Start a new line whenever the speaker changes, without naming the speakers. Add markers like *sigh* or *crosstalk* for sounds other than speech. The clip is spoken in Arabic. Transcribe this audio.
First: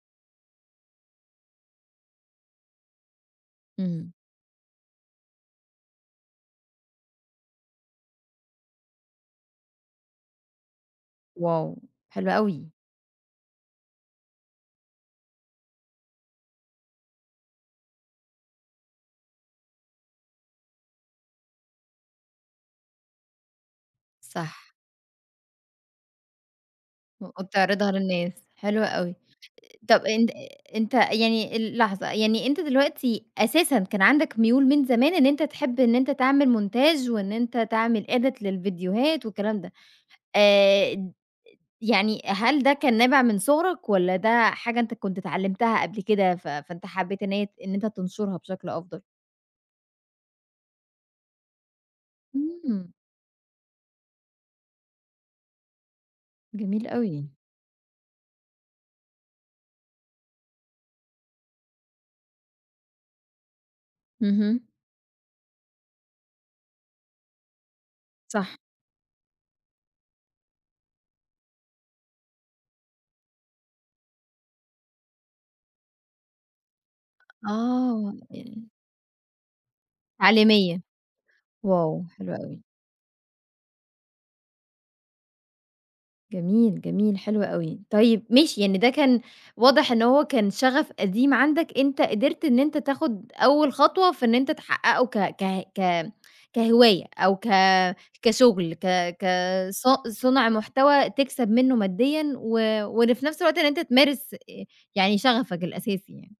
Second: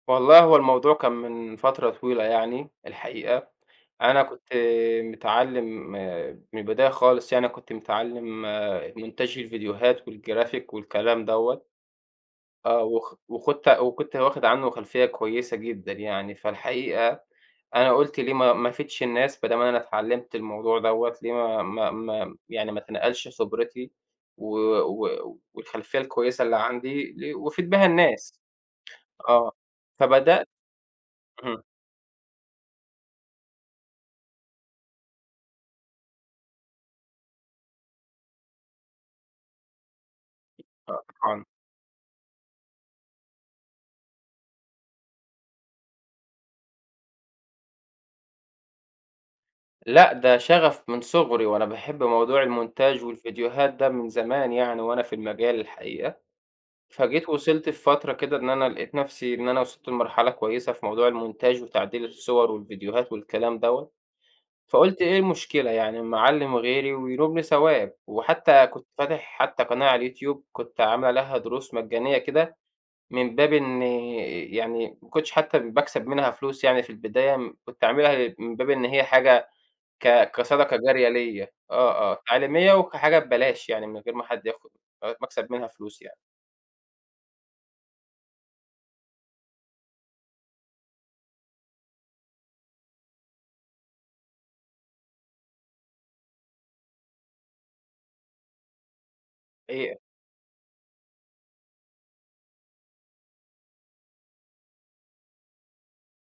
والله هو الموضوع كان من فترة طويلة يعني الحقيقة.
إمم.
أنا كنت متعلّم م من البداية خالص يعني أنا كنت متعلّم مونتاج الفيديوهات والجرافيك والكلام دوّة.
واو حلو أوي.
آه، وخ وخَدت وكنت واخِد عنه خلفِيَّة كويسة جدًا يعني. فالحقيقة أنا قُلت ليه: "ما ما افِيدش الناس؟" بدام أنا اتعلَّمت الموضوع دوّة، ليه ما ما ما يعني ما اتنقّلش خِبرتي و
صح.
و والخلفِيَّة الكويسة اللي عندي لي
مؤ
وافِيد بيها
تعرِضها للناس.
الناس.
حلوة أوي. آآ،
آه،
طب أنت
فبدَأت
أنتَ يعني
إمم.
ال لحظة، يعني أنتَ دلوقتي أساسًا كان عندك مُيول من زمان إن أنتَ تحِب إن أنتَ تعمل مونتاج وإن أنتَ تعمل edit للفيديوهات والكلام ده. آآ، *unintelligible*
*unintelligible*
يعني هل ده كان نابِع من صغرك والّا ده حاجة أنتَ كنت اتعلَّمتها قبل كده، ف فأنتَ حبّيت إن هي ت إن أنتَ تنشُرها بشكل أفضل؟
لأ ده شَغَف من صغري، وأنا باحِب موضوع
إمم.
المونتاج والفيديوهات ده من زمان يعني، وأنا في المجال الحقيقة.
جميل
فجيت
أوي.
وصَلت في فترة كده إن أنا لقِيت نفسي إن أنا وصَلت لمرحلة كويسة في موضوع المونتاج وتعديل الصور والفيديوهات والكلام دوّة،
اهم.
فقُلت: "إيه المشكلة يعني اما اعلّم غيري وينُوبني ثواب؟"
صح.
وحتى كنت فاتِح حتى قناة على الYouTube، كنت عامِل عليها دُرُوس مَجَّانية كده من باب إن يعني ما كنتش حتى باكسَب منها فلوس يعني في البداية. م كنت
آه،
عاملها من
يعن
باب إن هي حاجة ك كصدَقة
عالمية،
جارِية ليّ، آه،
واو،
آه،
حلو أوي.
تعليمية، وكحاجة ببلاش يعني، من غير ما حد ياخُد لغاية ما اكَسَب منها فلوس يعني.
جميل جميل، حلو أوي. طيب ماشي، يعني ده كان واضح إن هو كان شَغَف قديم عندك، أنتَ قَدَرت إن أنتَ تاخُد أول خطوة في إن أنتَ تحقِّقه ك ك ك كهِواية، أو ك كشُغل ك ك ص
إيه أ
صُنع مُحتوى تكسَب منه ماديًا، و وإن في نفس الوقت إن أنتَ تمارِس آآ، يعني شَغَفك الأساسي يعني.